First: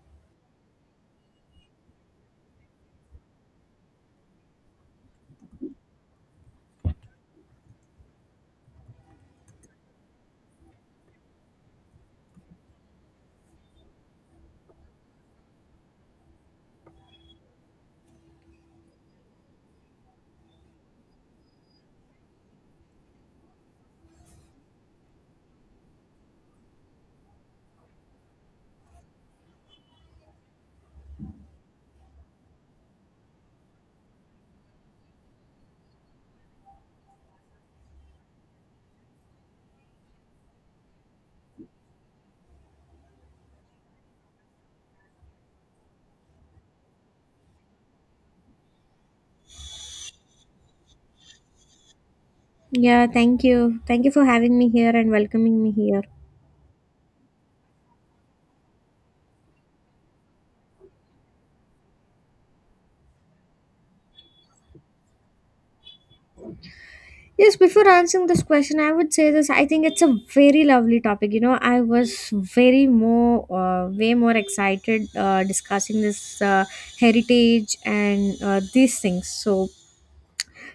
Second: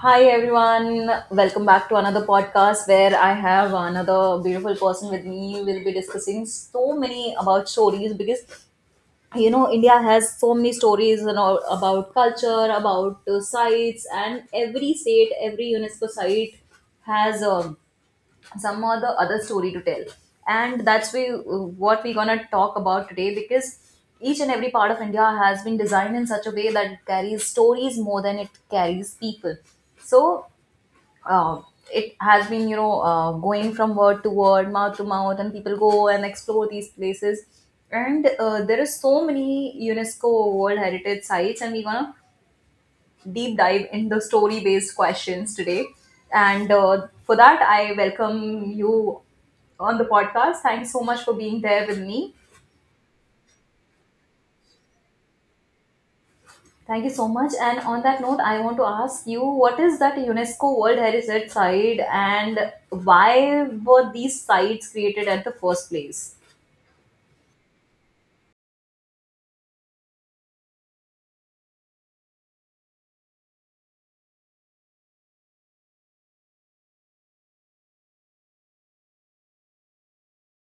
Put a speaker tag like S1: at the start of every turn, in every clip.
S1: Hi everyone, welcome back to another podcast where I have another beautiful person with me. We'll be discussing so many about stories, because India has so many stories and all about culture, about sites, and every state, every UNESCO site has some or the other story to tell. And what we're gonna talk about today, because each and every part of India has been designed in such a way that it carries stories more than it carries people. So uh, it has been, going from word to word, mouth to mouth, and people go and explore these places, and there is so many UNESCO World Heritage Sites, and we're gonna deep dive in the story based questions today. And for that, I welcome you on the podcast. Thanks so much for being there with me.
S2: Yeah, thank you. Thank you for having me here and welcoming me here.
S1: Thank you so much. And on that note, I want to ask you, what is that UNESCO World Heritage Site, and why were these sites created at the first place?
S2: Yes, before answering this question, I would say this. I think it's a very lovely topic. I was very more, way more excited discussing this heritage and these things. So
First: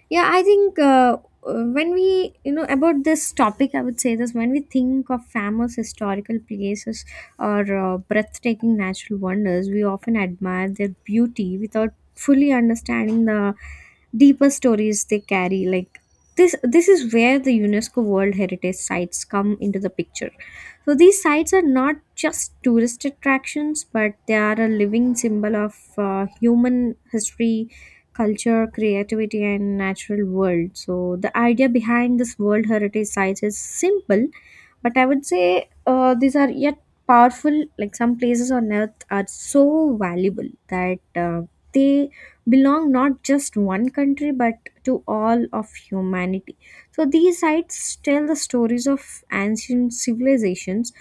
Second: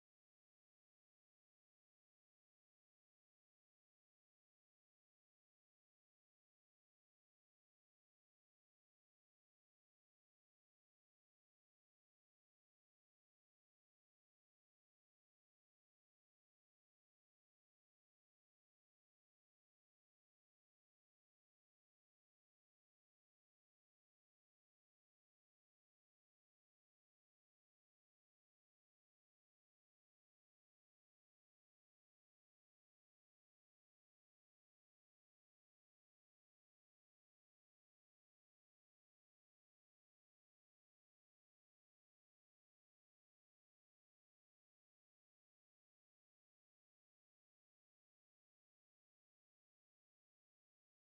S2: yeah, I think when we about this topic, I would say this. When we think of famous historical places or breathtaking natural wonders, we often admire their beauty without fully understanding the deeper stories they carry. Like this is where the UNESCO World Heritage Sites come into the picture. So these sites are not just tourist attractions, but they are a living symbol of human history, culture, creativity, and natural world. So the idea behind this World Heritage Sites is simple, but I would say these are yet powerful. Like some places on earth are so valuable that they belong not just one country but to all of humanity. So these sites tell the stories of ancient civilizations,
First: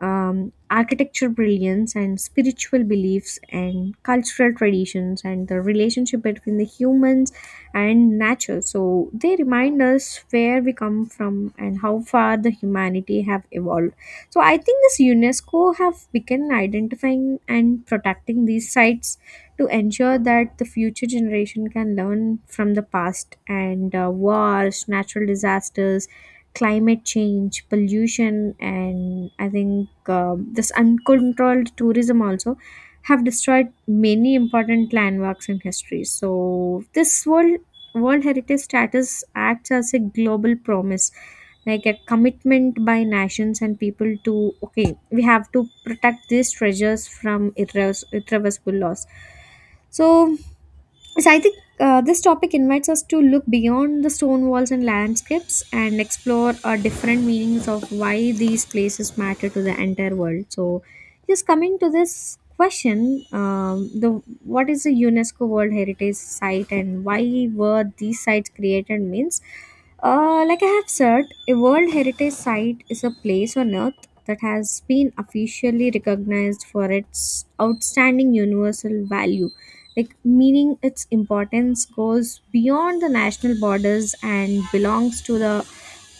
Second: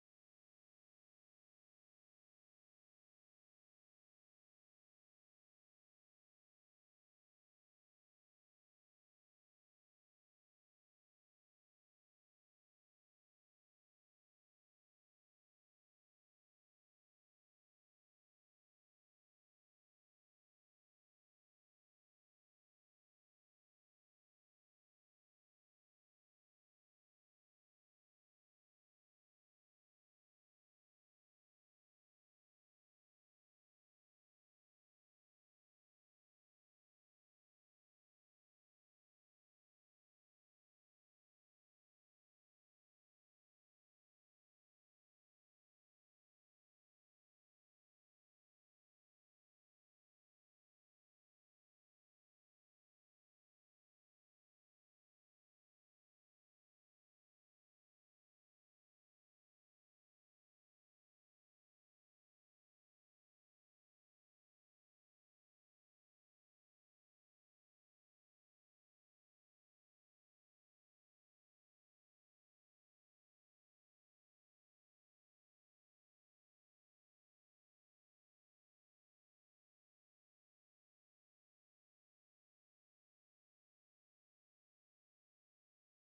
S2: architecture brilliance and spiritual beliefs and cultural traditions and the relationship between the humans and nature. So they remind us where we come from and how far the humanity have evolved. So I think this UNESCO have begun identifying and protecting these sites to ensure that the future generation can learn from the past, and wars, natural disasters, climate change, pollution, and I think this uncontrolled tourism also have destroyed many important landmarks in history. So this World Heritage status acts as a global promise, like a commitment by nations and people to, okay, we have to protect these treasures from irreversible loss. So I think this topic invites us to look beyond the stone walls and landscapes and explore different meanings of why these places matter to the entire world. So, just coming to this question, the what is the UNESCO World Heritage Site and why were these sites created means like I have said, a World Heritage Site is a place on earth that has been officially recognized for its outstanding universal value, like meaning its importance goes beyond the national borders and belongs to the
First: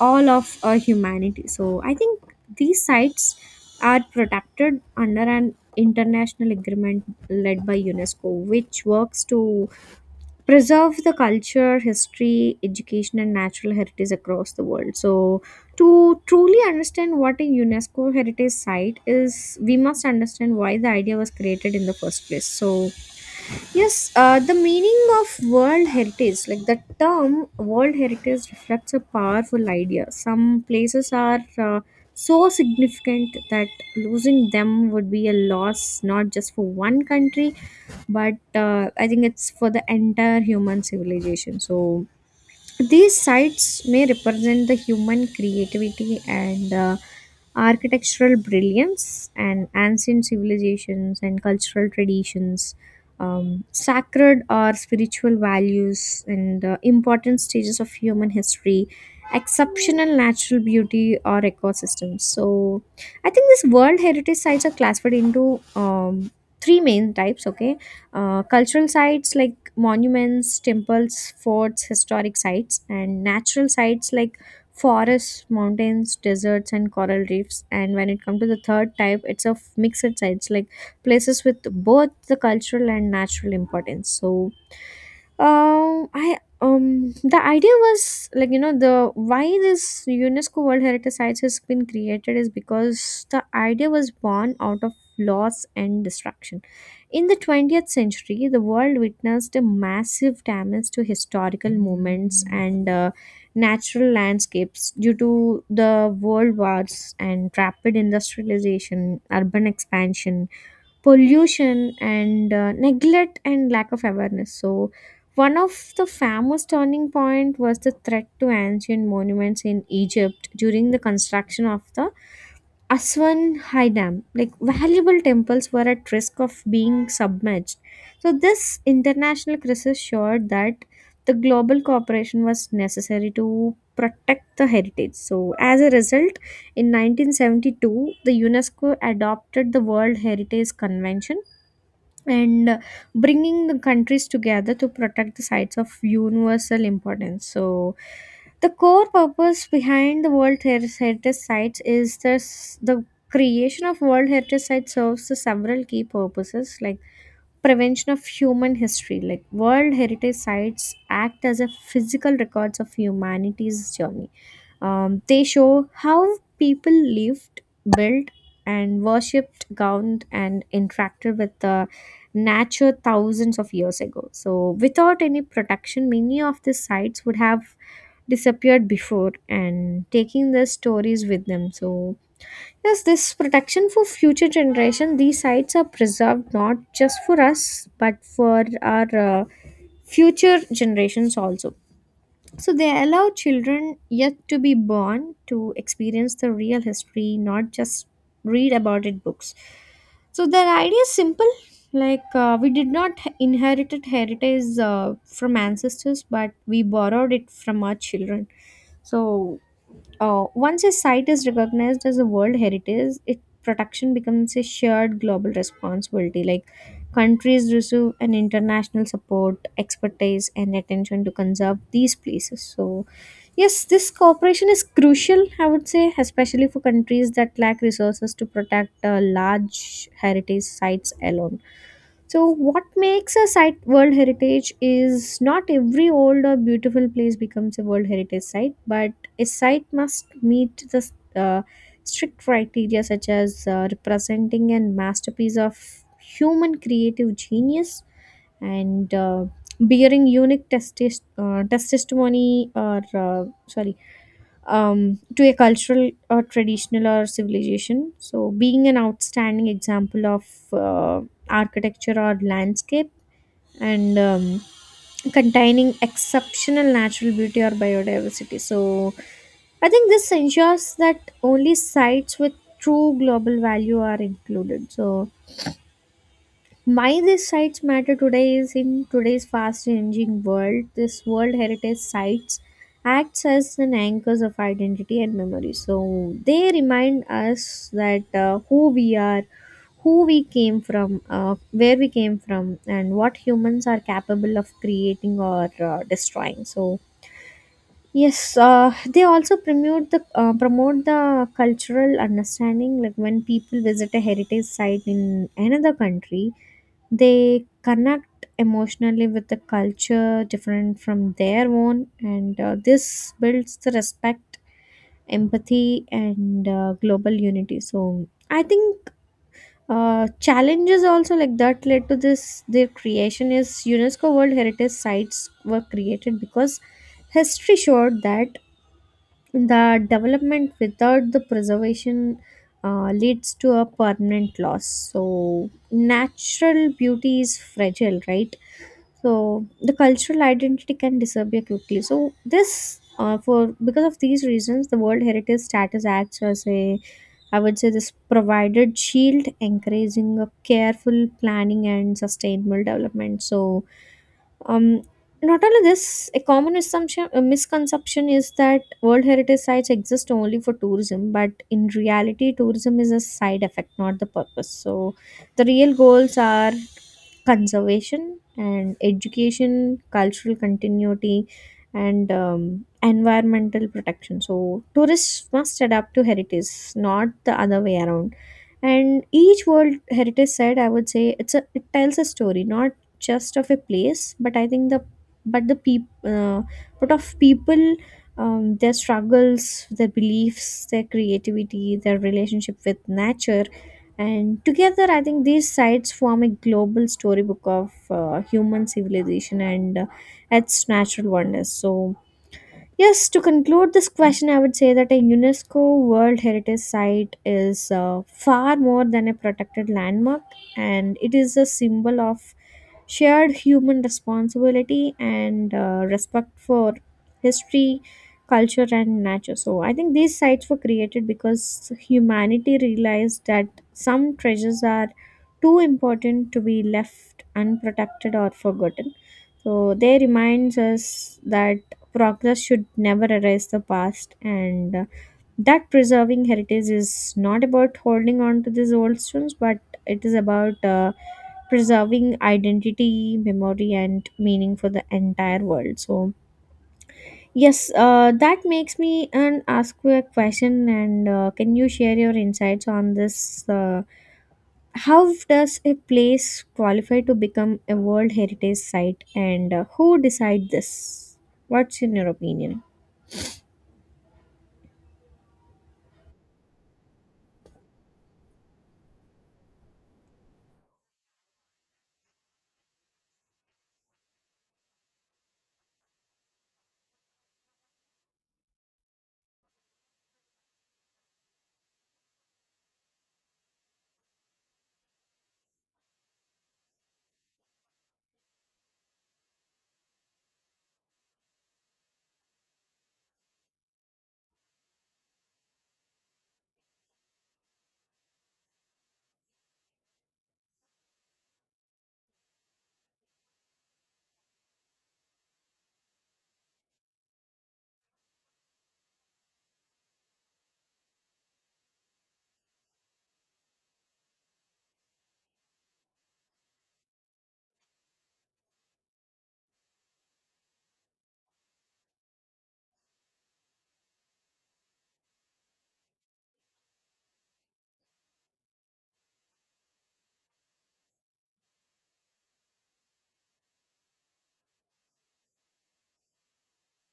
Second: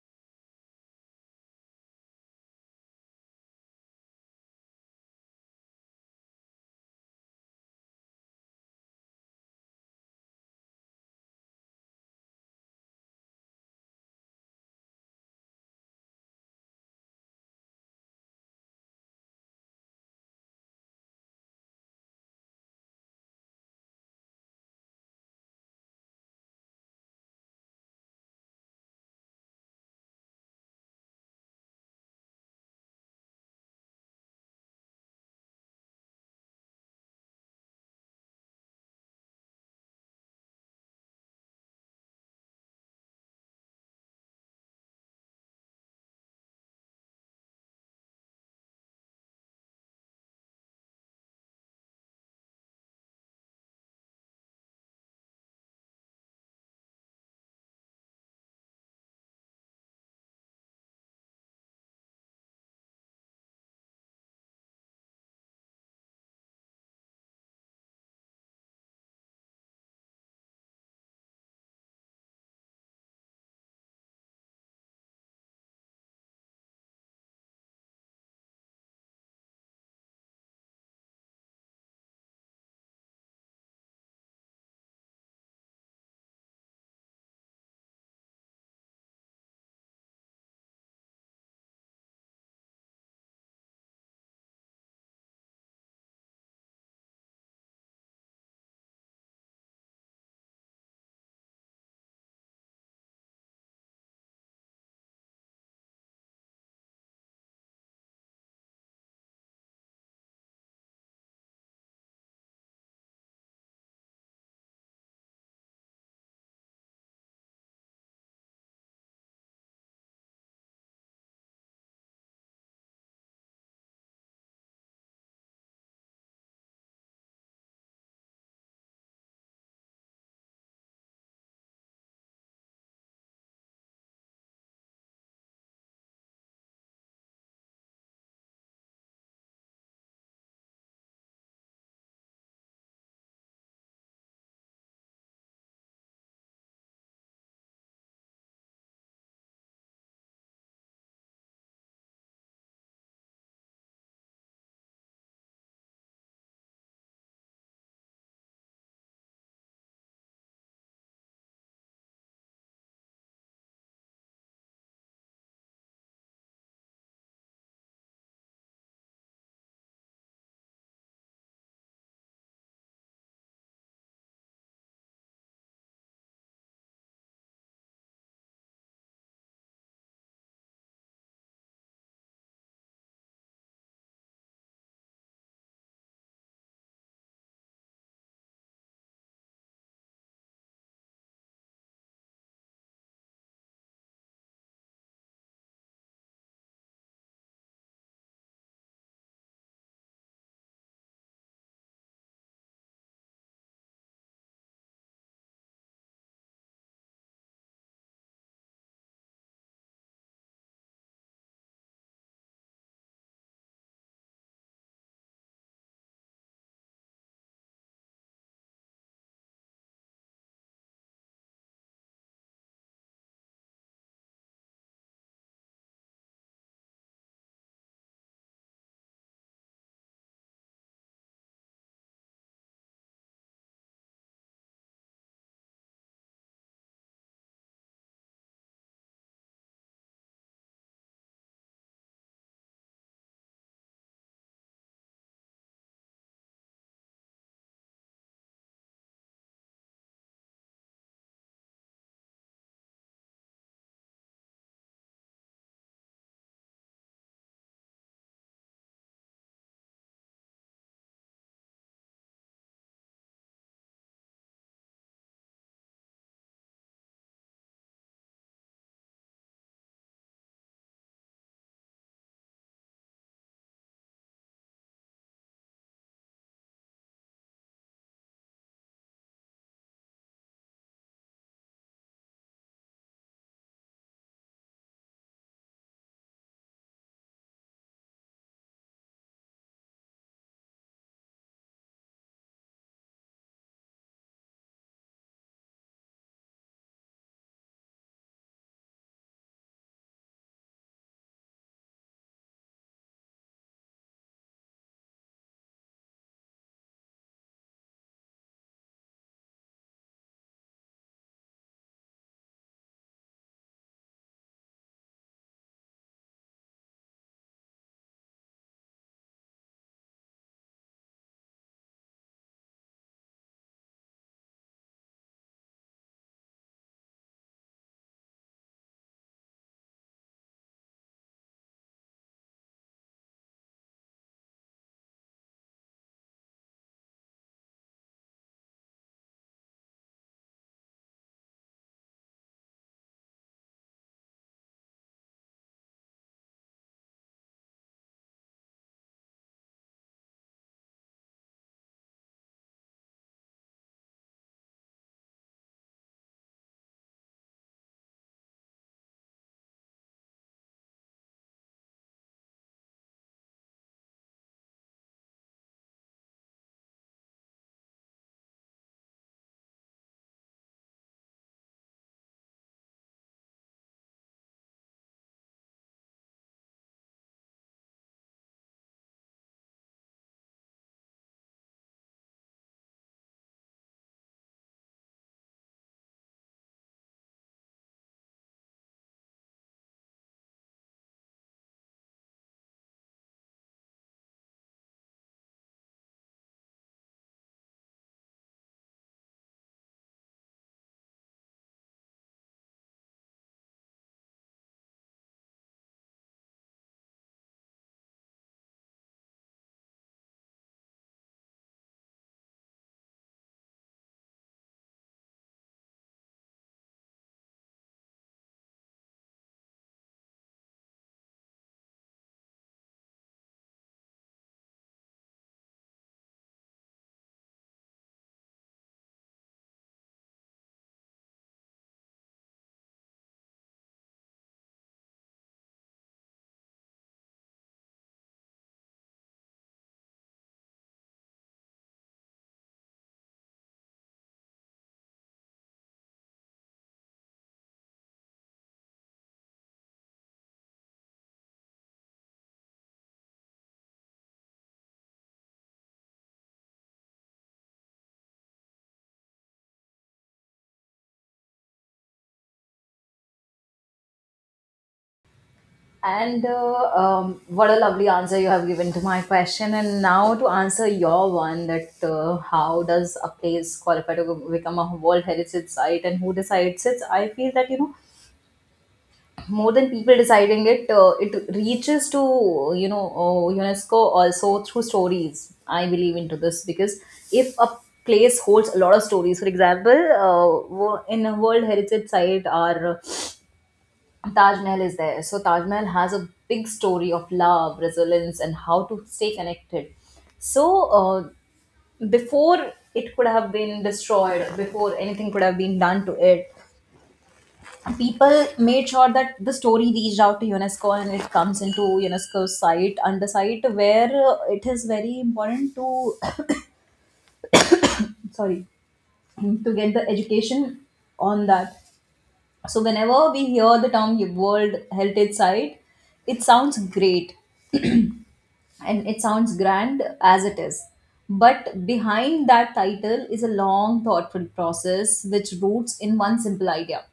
S2: all of humanity. So I think these sites are protected under an international agreement led by UNESCO, which works to preserve the culture, history, education and natural heritage across the world. So to truly understand what a UNESCO heritage site is, we must understand why the idea was created in the first place. So yes, the meaning of World Heritage, like the term World Heritage, reflects a powerful idea. Some places are so significant that losing them would be a loss not just for one country, but I think it's for the entire human civilization. So, these sites may represent the human creativity and architectural brilliance and ancient civilizations and cultural traditions, sacred or spiritual values, and important stages of human history, exceptional natural beauty or ecosystems. So, I think these World Heritage Sites are classified into three main types. Okay, cultural sites like monuments, temples, forts, historic sites, and natural sites like forests, mountains, deserts, and coral reefs. And when it comes to the third type, it's of mixed sites like places with both the cultural and natural importance. So I the idea was like, the why this UNESCO World Heritage Sites has been created is because the idea was born out of loss and destruction. In the 20th century, the world witnessed a massive damage to historical moments and natural landscapes due to the world wars and rapid industrialization, urban expansion, pollution and neglect and lack of awareness. So one of the famous turning point was the threat to ancient monuments in Egypt during the construction of the Aswan High Dam. Like valuable temples were at risk of being submerged. So this international crisis showed that the global cooperation was necessary to protect the heritage. So as a result, in 1972, the UNESCO adopted the World Heritage Convention and bringing the countries together to protect the sites of universal importance. So, the core purpose behind the Heritage Sites is this. The creation of World Heritage Sites serves the several key purposes like prevention of human history. Like world heritage sites act as a physical records of humanity's journey. They show how people lived, built, and worshipped, gowned, and interacted with the nature thousands of years ago. So, without any protection, many of these sites would have disappeared before and taking the stories with them. So, yes, this protection for future generation, these sites are preserved not just for us but for our future generations also. So they allow children yet to be born to experience the real history, not just read about it books. So their idea is simple. Like we did not inherited heritage from ancestors, but we borrowed it from our children. So once a site is recognized as a world heritage, its protection becomes a shared global responsibility. Like countries receive an international support, expertise, and attention to conserve these places. So yes, this cooperation is crucial, I would say, especially for countries that lack resources to protect large heritage sites alone. So, what makes a site World Heritage is not every old or beautiful place becomes a World Heritage site, but a site must meet the uh, strict criteria such as representing a masterpiece of human creative genius and bearing unique testimony or sorry, to a cultural or traditional or civilization. So, being an outstanding example of uh, architecture or landscape and containing exceptional natural beauty or biodiversity. So, I think this ensures that only sites with true global value are included. So, why these sites matter today is in today's fast-changing world, this World Heritage Sites acts as an anchors of identity and memory. So they remind us that who we are, who we came from, where we came from, and what humans are capable of creating or destroying. So yes, they also promote the cultural understanding. Like when people visit a heritage site in another country, they connect emotionally with the culture different from their own, and this builds the respect, empathy and global unity. So I think challenges also, like that led to this their creation is UNESCO World Heritage Sites were created because history showed that the development without the preservation leads to a permanent loss. So, natural beauty is fragile, right? So, the cultural identity can disappear quickly. So, this for because of these reasons, the World Heritage status acts as a, I would say, this provided shield, encouraging a careful planning and sustainable development. So, um, not only this, a common assumption, a misconception is that World Heritage Sites exist only for tourism, but in reality, tourism is a side effect, not the purpose. So, the real goals are conservation and education, cultural continuity, and environmental protection. So, tourists must adapt to heritage, not the other way around. And each World Heritage Site, I would say, it tells a story, not just of a place, but I think the but the peop, but of people, their struggles, their beliefs, their creativity, their relationship with nature, and together, I think these sites form a global storybook of human civilization and its natural wonders. So, yes, to conclude this question, I would say that a UNESCO World Heritage Site is far more than a protected landmark and it is a symbol of shared human responsibility and respect for history, culture, and nature. So, I think these sites were created because humanity realized that some treasures are too important to be left unprotected or forgotten. So they reminds us that progress should never erase the past, and that preserving heritage is not about holding on to these old stones, but it is about preserving identity, memory and meaning for the entire world. So yes, that makes me and ask you a question, and can you share your insights on this? How does a place qualify to become a World Heritage Site, and who decide this? What's in your opinion?
S1: And what a lovely answer you have given to my question. And now, to answer your one, that how does a place qualify to become a World Heritage Site, and who decides it? I feel that, more than people deciding it, it reaches to UNESCO also through stories. I believe into this, because if a place holds a lot of stories. For example, in a World Heritage Site, our Taj Mahal is there. So Taj Mahal has a big story of love, resilience, and how to stay connected. So uh, before it could have been destroyed, before anything could have been done to it, people made sure that the story reached out to UNESCO, and it comes into UNESCO's site under site where it is very important to sorry, to get the education on that. So whenever we hear the term World Heritage Site, it sounds great, and it sounds grand as it is. But behind that title is a long, thoughtful process which roots in one simple idea.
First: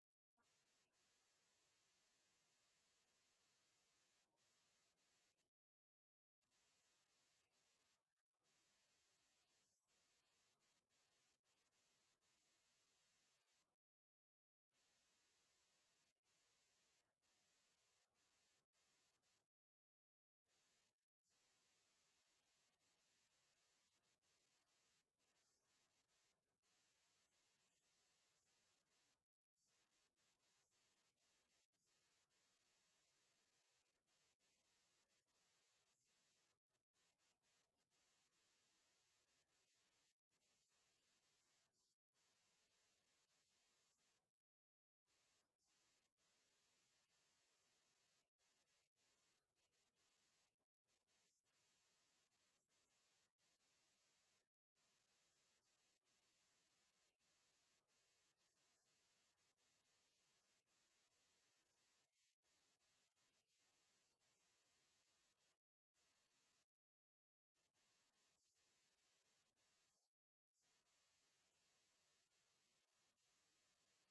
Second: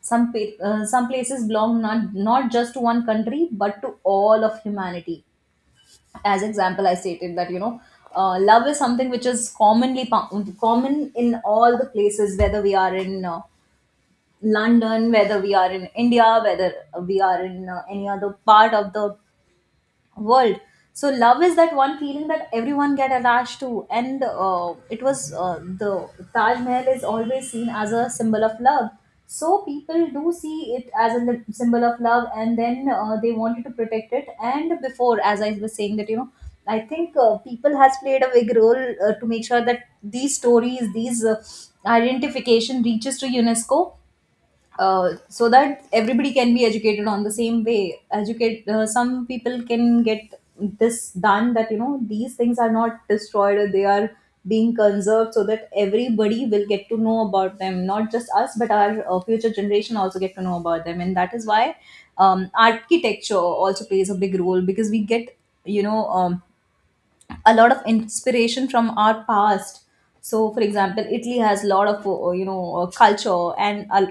S1: Some places belong, not just to one country but to all of humanity. As example, I stated that, love is something which is commonly common in all the places, whether we are in London, whether we are in India, whether we are in any other part of the world. So love is that one feeling that everyone get attached to, and it was the Taj Mahal is always seen as a symbol of love. So people do see it as a symbol of love, and then they wanted to protect it. And before, as I was saying, that I think people has played a big role to make sure that these stories, these identification reaches to UNESCO, so that everybody can be educated on the same way, educate some people can get this done, that these things are not destroyed or they are being conserved, so that everybody will get to know about them, not just us but our future generation also get to know about them. And that is why architecture also plays a big role, because we get you know um, a lot of inspiration from our past. So for example, Italy has a lot of culture and a,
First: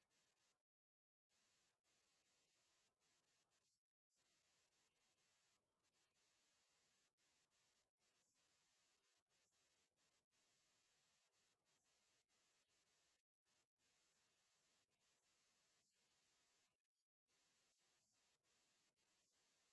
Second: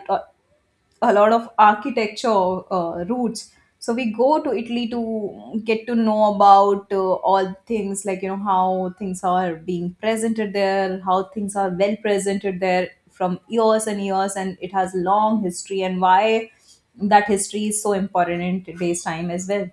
S1: a lot of architecture roots. So we go to Italy to get to know about all things, like how things are being presented there, how things are well presented there from years and years, and it has long history, and why that history is so important in today's time as well.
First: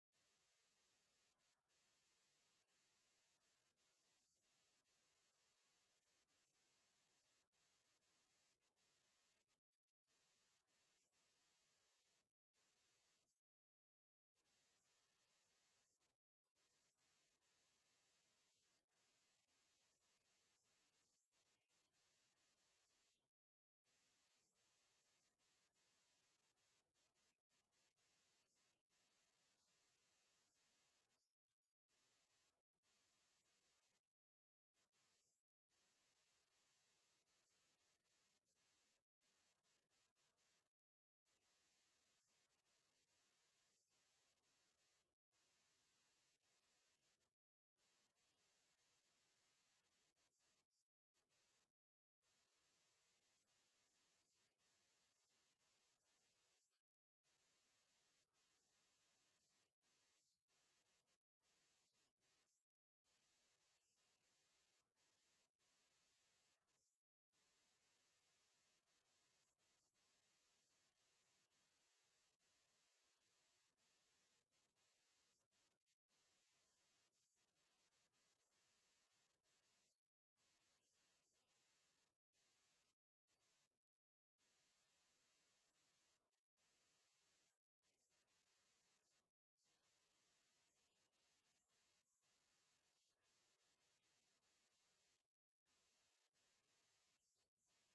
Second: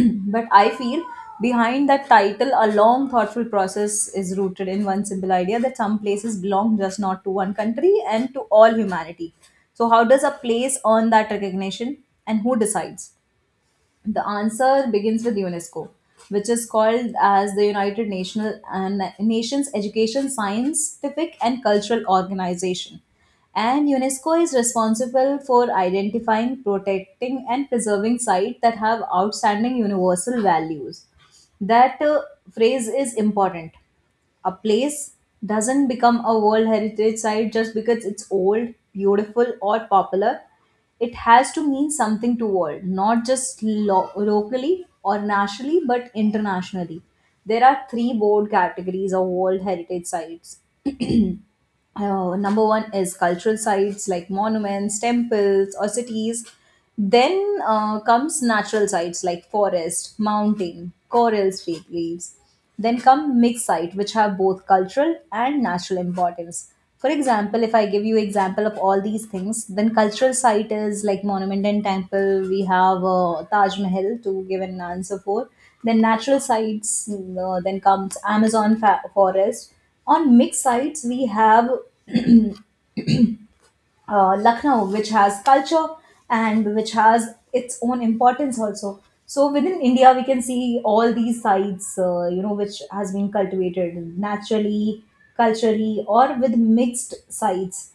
S1: But I feel behind that title, a long, thoughtful process is rooted in one simple idea, that some places belong just not to one country and to all humanity. So how does a place earn that recognition, and who decides? The answer begins with UNESCO, which is called as the United National and Nations Education, Scientific and Cultural Organization. And UNESCO is responsible for identifying, protecting, and preserving sites that have outstanding universal values. That phrase is important. A place doesn't become a World Heritage Site just because it's old, beautiful, or popular. It has to mean something to world, not just locally or nationally, but internationally. There are three broad categories of World Heritage Sites. Number one is cultural sites like monuments, temples, or cities. Then comes natural sites like forest, mountain, corals, fake reefs. Then come mixed site which have both cultural and natural importance. For example, if I give you example of all these things, then cultural site is like monument and temple. We have Taj Mahal to give an answer for. Then natural sites. Then comes Amazon forest. On mixed sites we have Lucknow, which has culture and which has its own importance also. So within India, we can see all these sites, which has been cultivated naturally, culturally, or with mixed sites.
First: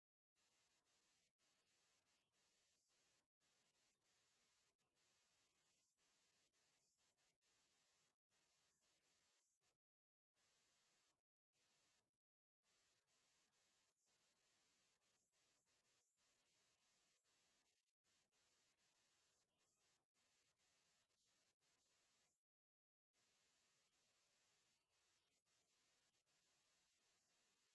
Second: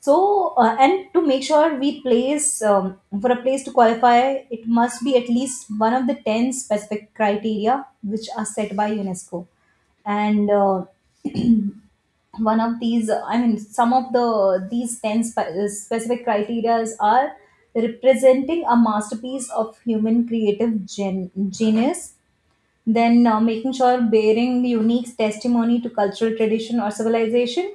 S1: So and to make sure we place, for a place to qualify, it must be at least one of the 10 specific criteria which are set by UNESCO. And one of these, I mean, some of the these 10 specific criterias are: representing a masterpiece of human creative genius; then making sure, bearing unique testimony to cultural tradition or civilization;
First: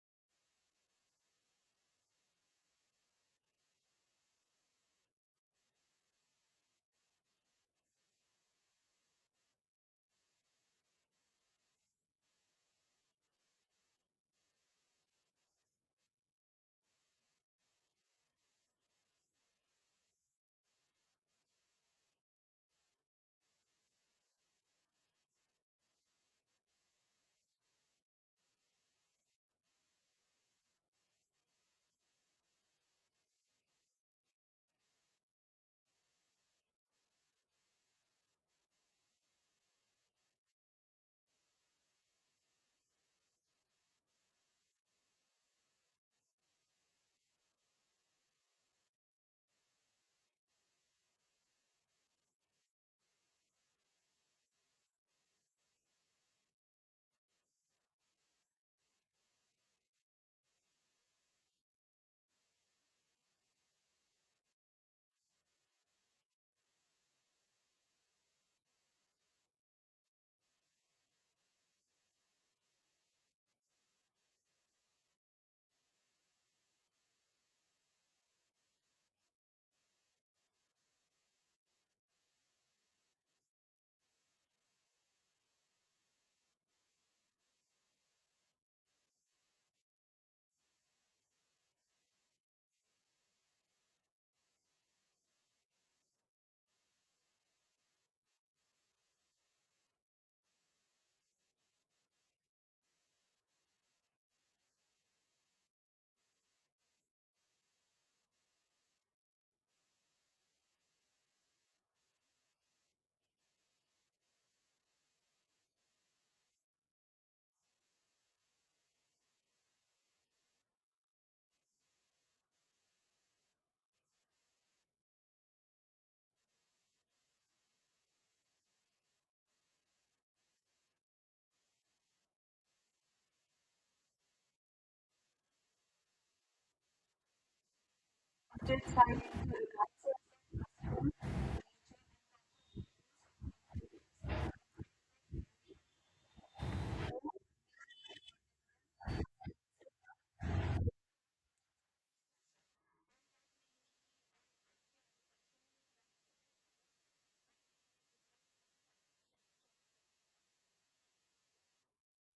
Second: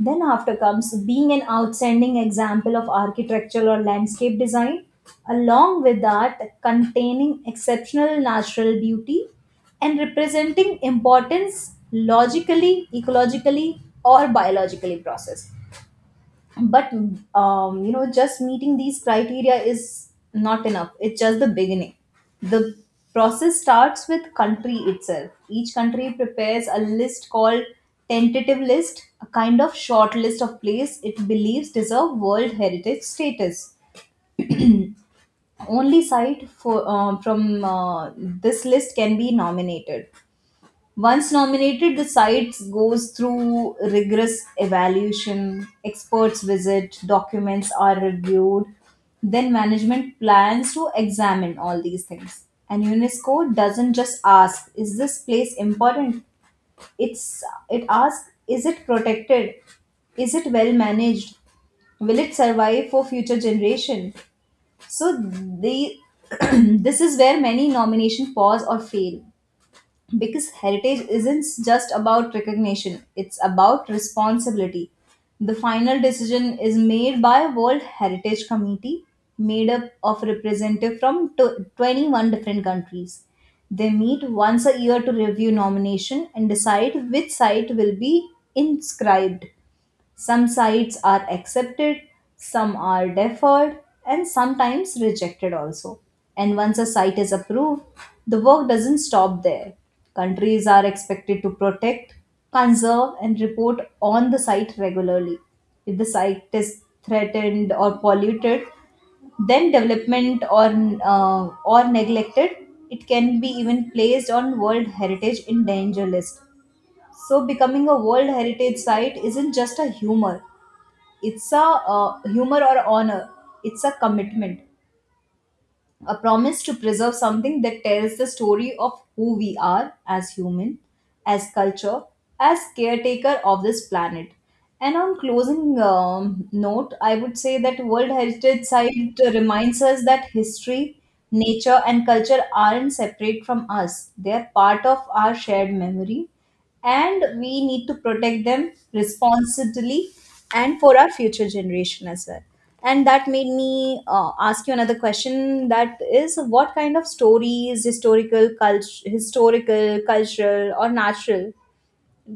S1: then after comes being an outstanding example of architectural or landscape design; along with that, containing exceptional natural beauty; and representing importance logically, ecologically, or biologically processed. But just meeting these criteria is not enough, it's just the beginning. The process starts with country itself. Each country prepares a list called tentative list, a kind of short list of place it believes deserve world heritage status. Only site for from this list can be nominated. Once nominated, the site goes through rigorous evaluation, experts visit, documents are reviewed, then management plans to examine all these things. And UNESCO doesn't just ask, is this place important? It's it asks, is it protected? Is it well managed? Will it survive for future generation? So they, this is where many nomination pause or fail, because heritage isn't just about recognition, it's about responsibility. The final decision is made by World Heritage Committee, made up of representatives from 21 different countries. They meet once a year to review nomination and decide which site will be inscribed. Some sites are accepted, some are deferred, and sometimes rejected also. And once a site is approved, the work doesn't stop there. Countries are expected to protect, conserve, and report on the site regularly. If the site is threatened or polluted, then development, or neglected, it can be even placed on World Heritage in danger list. So becoming a World Heritage Site isn't just a humor. It's a humor or honor. It's a commitment, a promise to preserve something that tells the story of who we are as human, as culture, as caretaker of this planet. And on closing note, I would say that World Heritage Site reminds us that history, nature, and culture aren't separate from us. They are part of our shared memory, and we need to protect them responsibly and for our future generation as well. And that made me ask you another question, that is, what kind of stories, historical culture, historical cultural or natural,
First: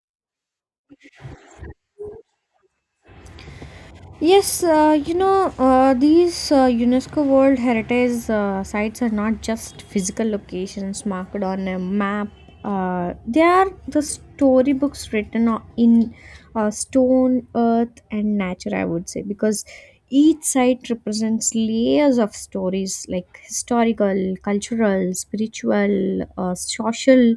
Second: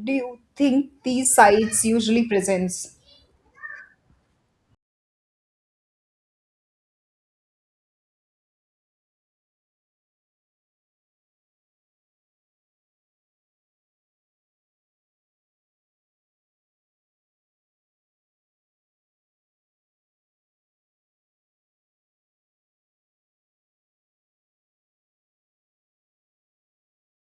S1: do you think these sites usually presents?
S2: Yes, these UNESCO World Heritage sites are not just physical locations marked on a map. They are the storybooks written in stone, earth, and nature, I would say, because each site represents layers of stories like historical, cultural, spiritual, social,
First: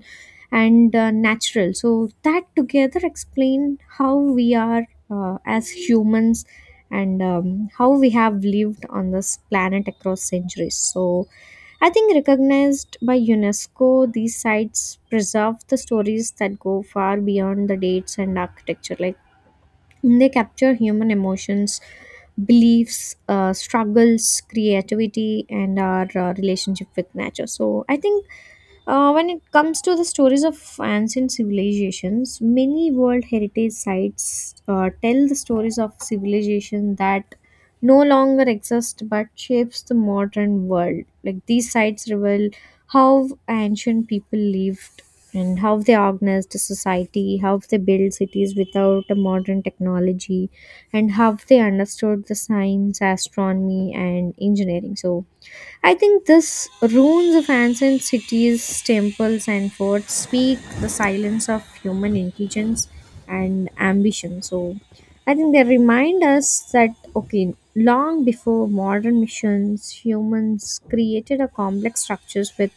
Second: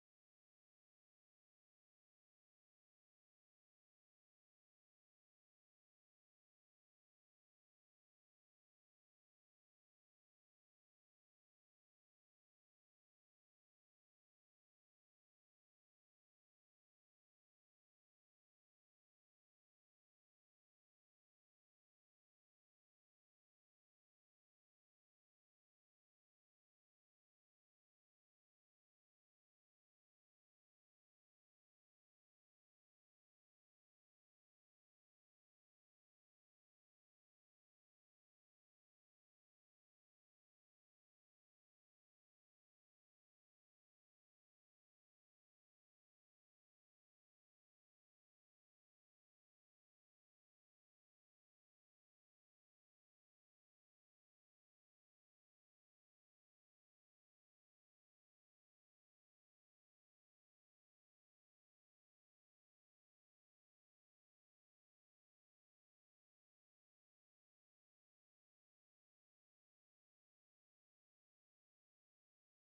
S2: and natural. So, that together explain how we are as humans and how we have lived on this planet across centuries. So, I think recognized by UNESCO, these sites preserve the stories that go far beyond the dates and architecture. Like they capture human emotions, beliefs, struggles, creativity, and our relationship with nature. So, I think when it comes to the stories of ancient civilizations, many World Heritage Sites tell the stories of civilization that no longer exist but shapes the modern world. Like these sites reveal how ancient people lived and how they organized society, how they built cities without a modern technology, and how they understood the science, astronomy, and engineering. So I think this ruins of ancient cities, temples, and forts speak the silence of human intelligence and ambition. So, I think they remind us that okay, long before modern missions, humans created a complex structures with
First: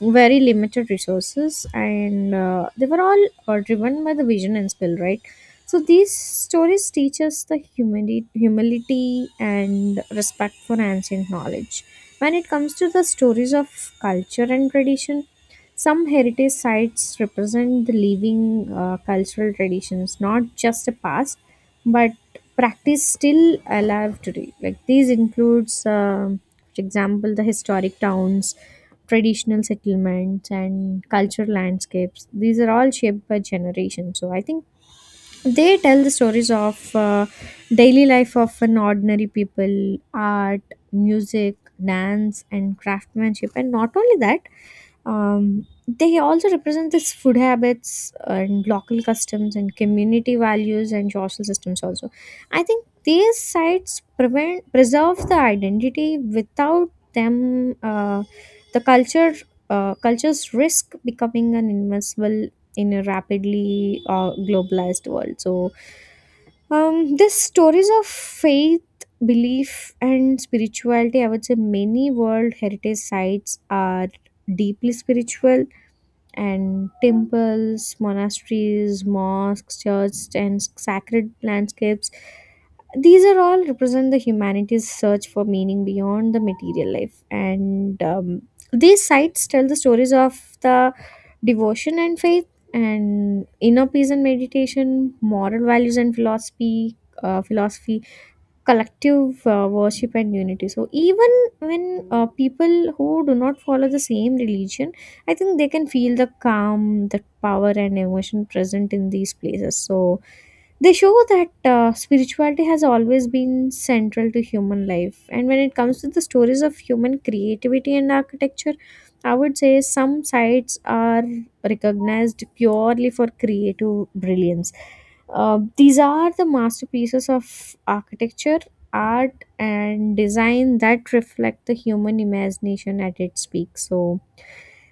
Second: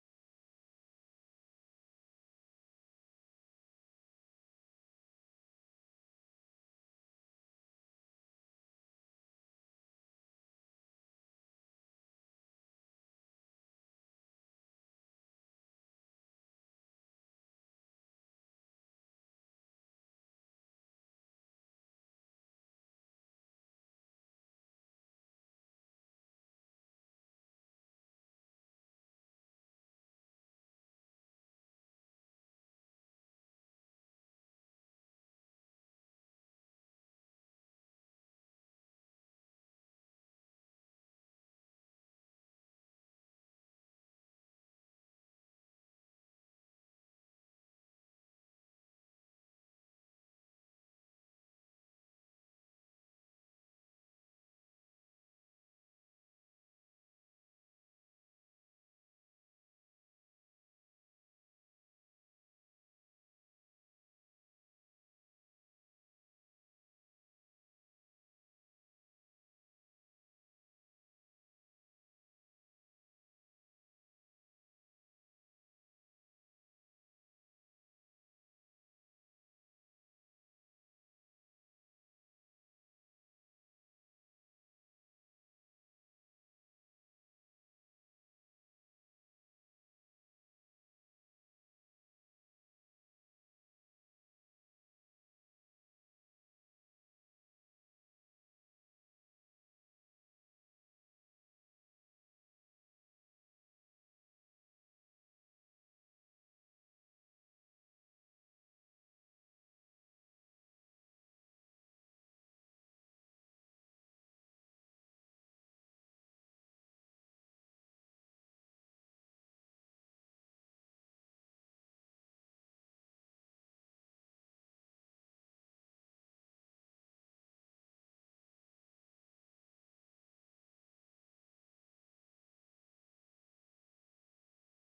S2: very limited resources and they were all driven by the vision and skill, right? So these stories teach us the humility, humility and respect for ancient knowledge. When it comes to the stories of culture and tradition, some heritage sites represent the living cultural traditions, not just the past but practice still alive today. Like these includes, for example, the historic towns, traditional settlements, and cultural landscapes. These are all shaped by generations. So I think they tell the stories of daily life of an ordinary people, art, music, dance, and craftsmanship. And not only that, they also represent this food habits and local customs and community values and social systems also. I think these sites prevent preserve the identity. Without them, the culture, cultures risk becoming an invisible in a rapidly globalized world. So, these stories of faith, belief and spirituality, I would say many world heritage sites are deeply spiritual, and temples, monasteries, mosques, churches, and sacred landscapes. These are all represent the humanity's search for meaning beyond the material life, and, these sites tell the stories of the devotion and faith, and inner peace and meditation, moral values and philosophy, philosophy, collective worship and unity. So even when people who do not follow the same religion, I think they can feel the calm, the power and emotion present in these places. So they show that spirituality has always been central to human life. And when it comes to the stories of human creativity and architecture, I would say some sites are recognized purely for creative brilliance. These are the masterpieces of architecture, art, and design that reflect the human imagination at its peak. So,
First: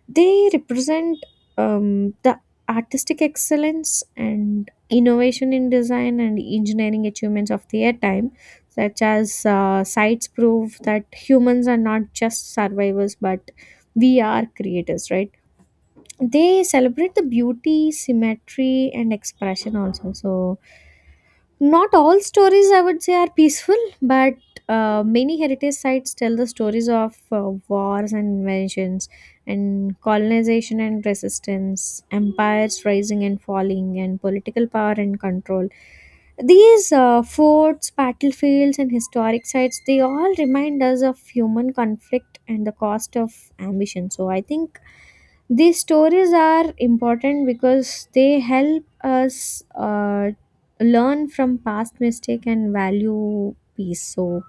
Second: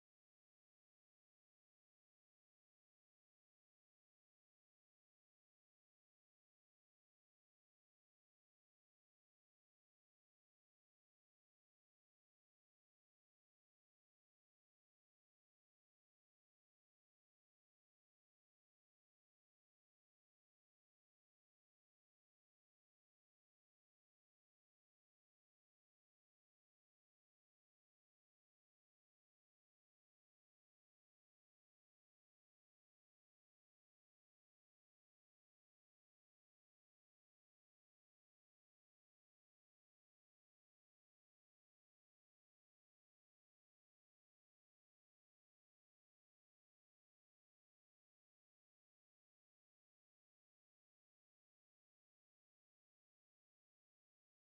S2: they represent, the artistic excellence and innovation in design and engineering achievements of their time, such as sites prove that humans are not just survivors but we are creators, right? They celebrate the beauty, symmetry, and expression also. So, not all stories, I would say, are peaceful, but many heritage sites tell the stories of wars and inventions, and colonization and resistance, empires rising and falling, and political power and control. These forts, battlefields, and historic sites, they all remind us of human conflict and the cost of ambition. So I think these stories are important because they help us learn from past mistake and value peace. So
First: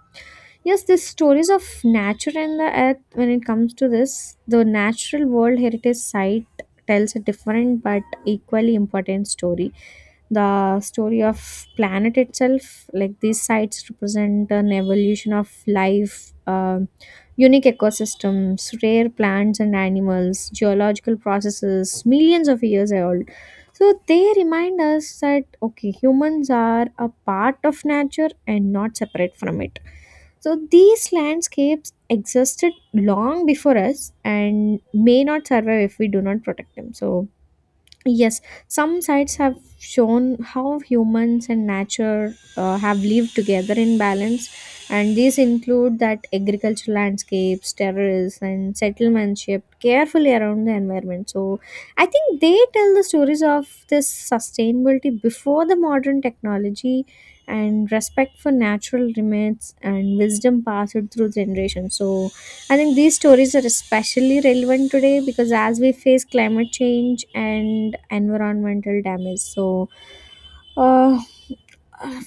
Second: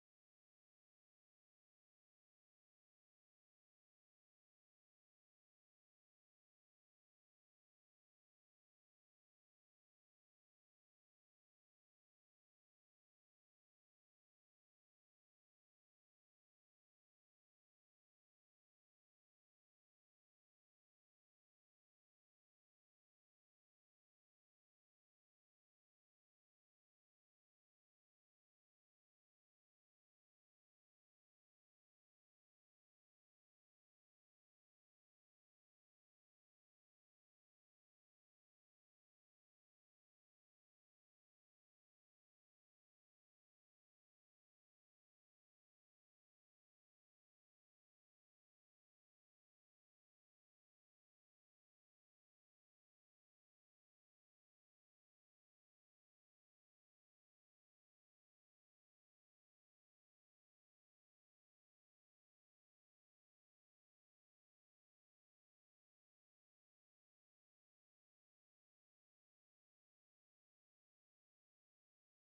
S2: yes, these stories of nature and the earth, when it comes to this, the Natural World Heritage Site tells a different but equally important story. The story of planet itself, like these sites represent an evolution of life, um unique ecosystems, rare plants and animals, geological processes, millions of years old. So they remind us that okay, humans are a part of nature and not separate from it. So these landscapes existed long before us and may not survive if we do not protect them. So yes, some sites have shown how humans and nature have lived together in balance, and these include that agricultural landscapes, terraces, and settlements shaped carefully around the environment. So, I think they tell the stories of this sustainability before the modern technology and respect for natural limits and wisdom passed through generations. So, I think these stories are especially relevant today because as we face climate change and environmental damage, so uh,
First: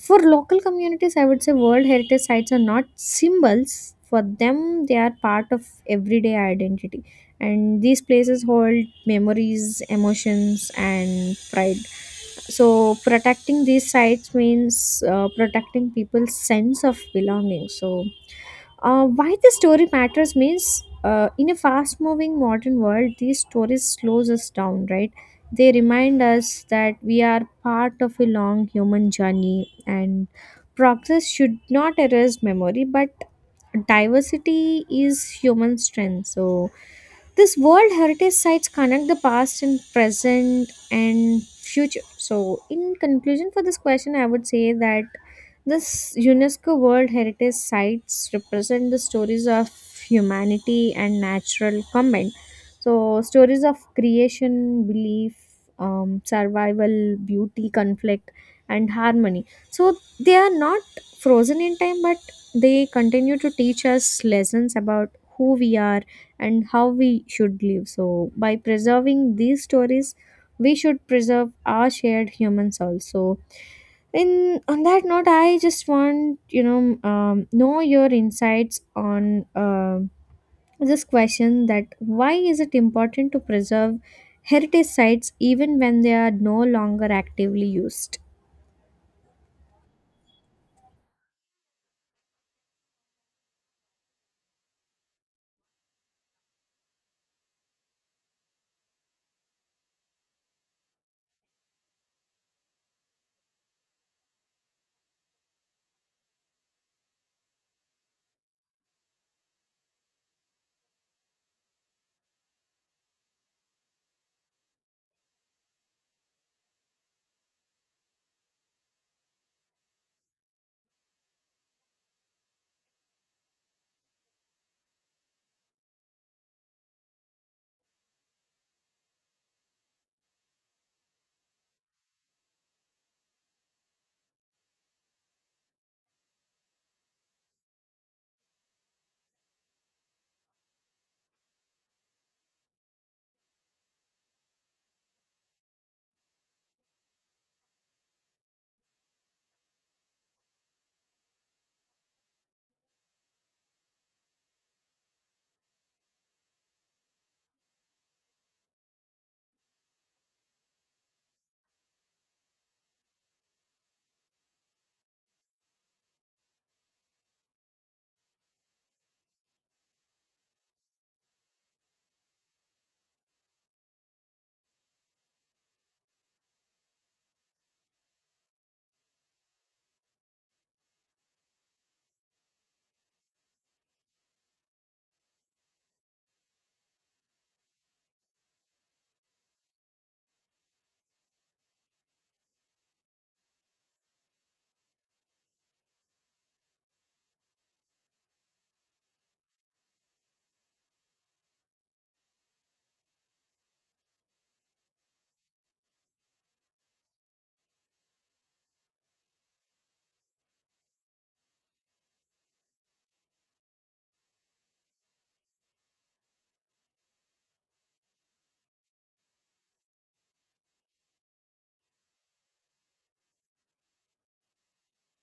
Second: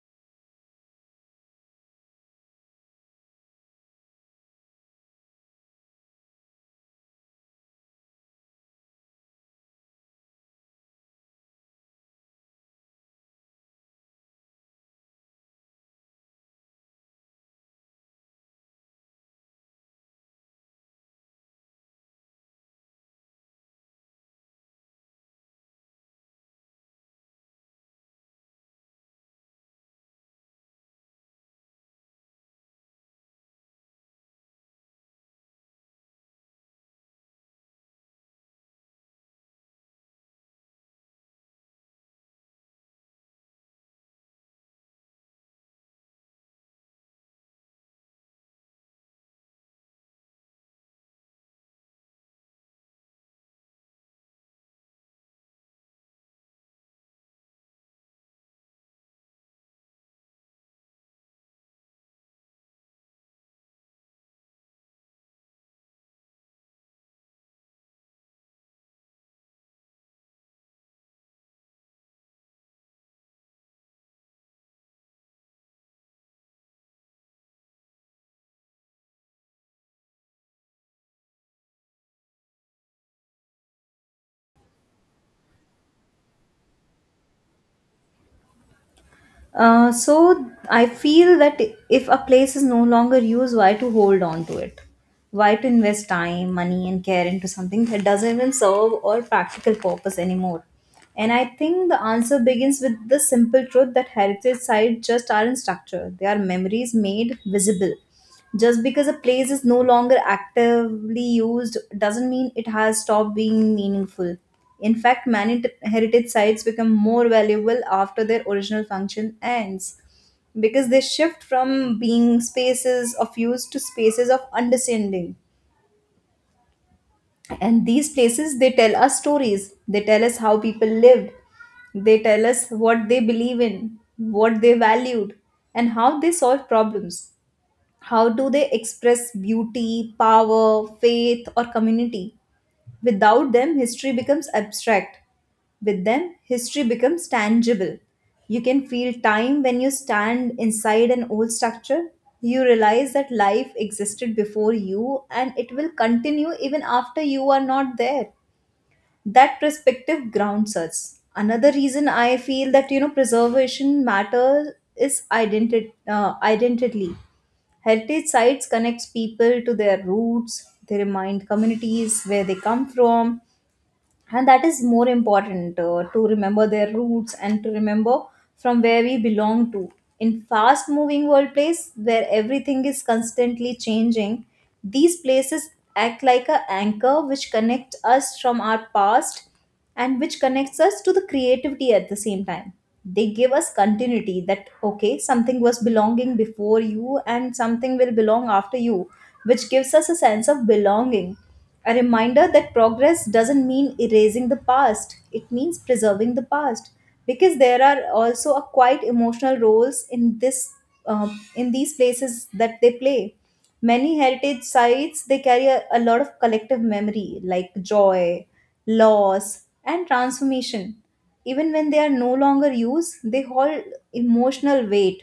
S2: for local communities, I would say World Heritage Sites are not symbols. For them, they are part of everyday identity. And these places hold memories, emotions, and pride. So, protecting these sites means protecting people's sense of belonging. So, why the story matters means in a fast-moving modern world, these stories slows us down, right? They remind us that we are part of a long human journey, and progress should not erase memory, but diversity is human strength. So this World Heritage Sites connect the past and present and future. So, in conclusion for this question, I would say that this UNESCO World Heritage Sites represent the stories of humanity and natural combined. So, stories of creation, belief, survival, beauty, conflict, and harmony. So, they are not frozen in time, but they continue to teach us lessons about who we are and how we should live. So, by preserving these stories, we should preserve our shared humans also. In on that note, I just want you know your insights on this question that why is it important to preserve heritage sites even when they are no longer actively used?
S1: So I feel that if a place is no longer used, why to hold on to it? Why to invest time, money, and care into something that doesn't even serve or practical purpose anymore? And I think the answer begins with the simple truth that heritage sites just aren't structure; they are memories made visible. Just because a place is no longer actively used doesn't mean it has stopped being meaningful. In fact, many heritage sites become more valuable after their original function ends, because they shift from being spaces of use to spaces of understanding. And these places, they tell us stories, they tell us how people lived, they tell us what they believe in, what they valued, and how they solve problems. How do they express beauty, power, faith, or community? Without them, history becomes abstract. With them, history becomes tangible. You can feel time when you stand inside an old structure. You realize that life existed before you, and it will continue even after you are not there. That perspective grounds us. Another reason I feel that, preservation matters, is identity. Identity, heritage sites connects people to their roots, they remind communities where they come from. And that is more important, to remember their roots and to remember from where we belong to. In fast moving world place where everything is constantly changing, these places act like a anchor which connect us from our past, and which connects us to the creativity at the same time. They give us continuity, that okay, something was belonging before you, and something will belong after you, which gives us a sense of belonging, a reminder that progress doesn't mean erasing the past, it means preserving the past. Because there are also a quite emotional roles in this, in these places that they play. Many heritage sites they carry a lot of collective memory, like joy, loss, and transformation. Even when they are no longer used, they hold emotional weight,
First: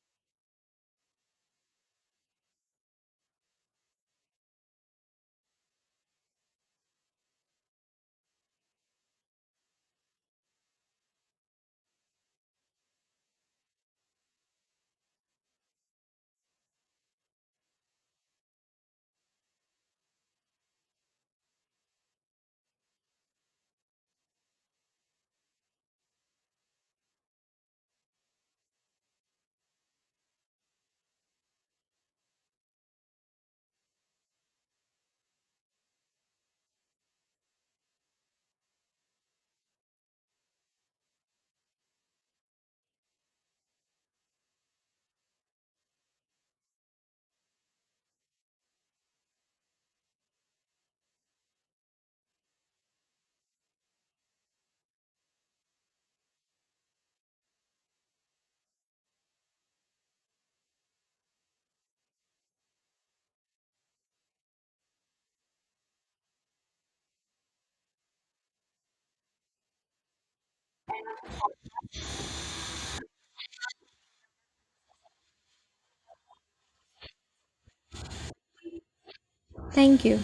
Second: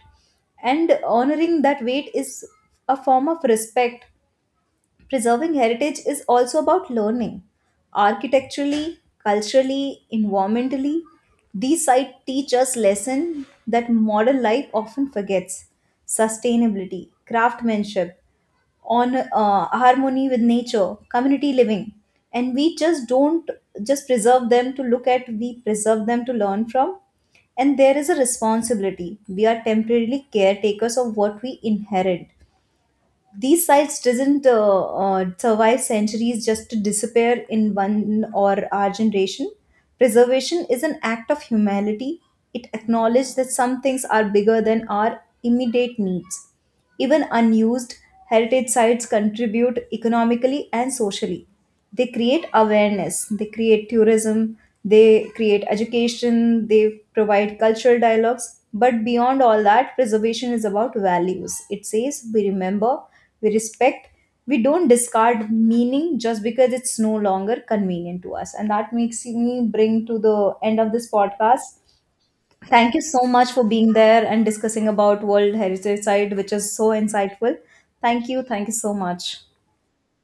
S1: and honoring that weight is a form of respect. Preserving heritage is also about learning. Architecturally, culturally, environmentally, these sites teach us lessons that modern life often forgets: sustainability, craftsmanship, on harmony with nature, community living. And we just don't just preserve them to look at, we preserve them to learn from. And there is a responsibility. We are temporarily caretakers of what we inherit. These sites doesn't survive centuries just to disappear in one or our generation. Preservation is an act of humanity. It acknowledges that some things are bigger than our immediate needs. Even unused heritage sites contribute economically and socially, they create awareness, they create tourism, they create education, they provide cultural dialogues. But beyond all that, preservation is about values. It says, we remember, we respect, we don't discard meaning just because it's no longer convenient to us. And that makes me bring to the end of this podcast. Thank you so much for being there and discussing about world heritage site, which is so insightful. Thank you. Thank you so much.
S2: Thank you.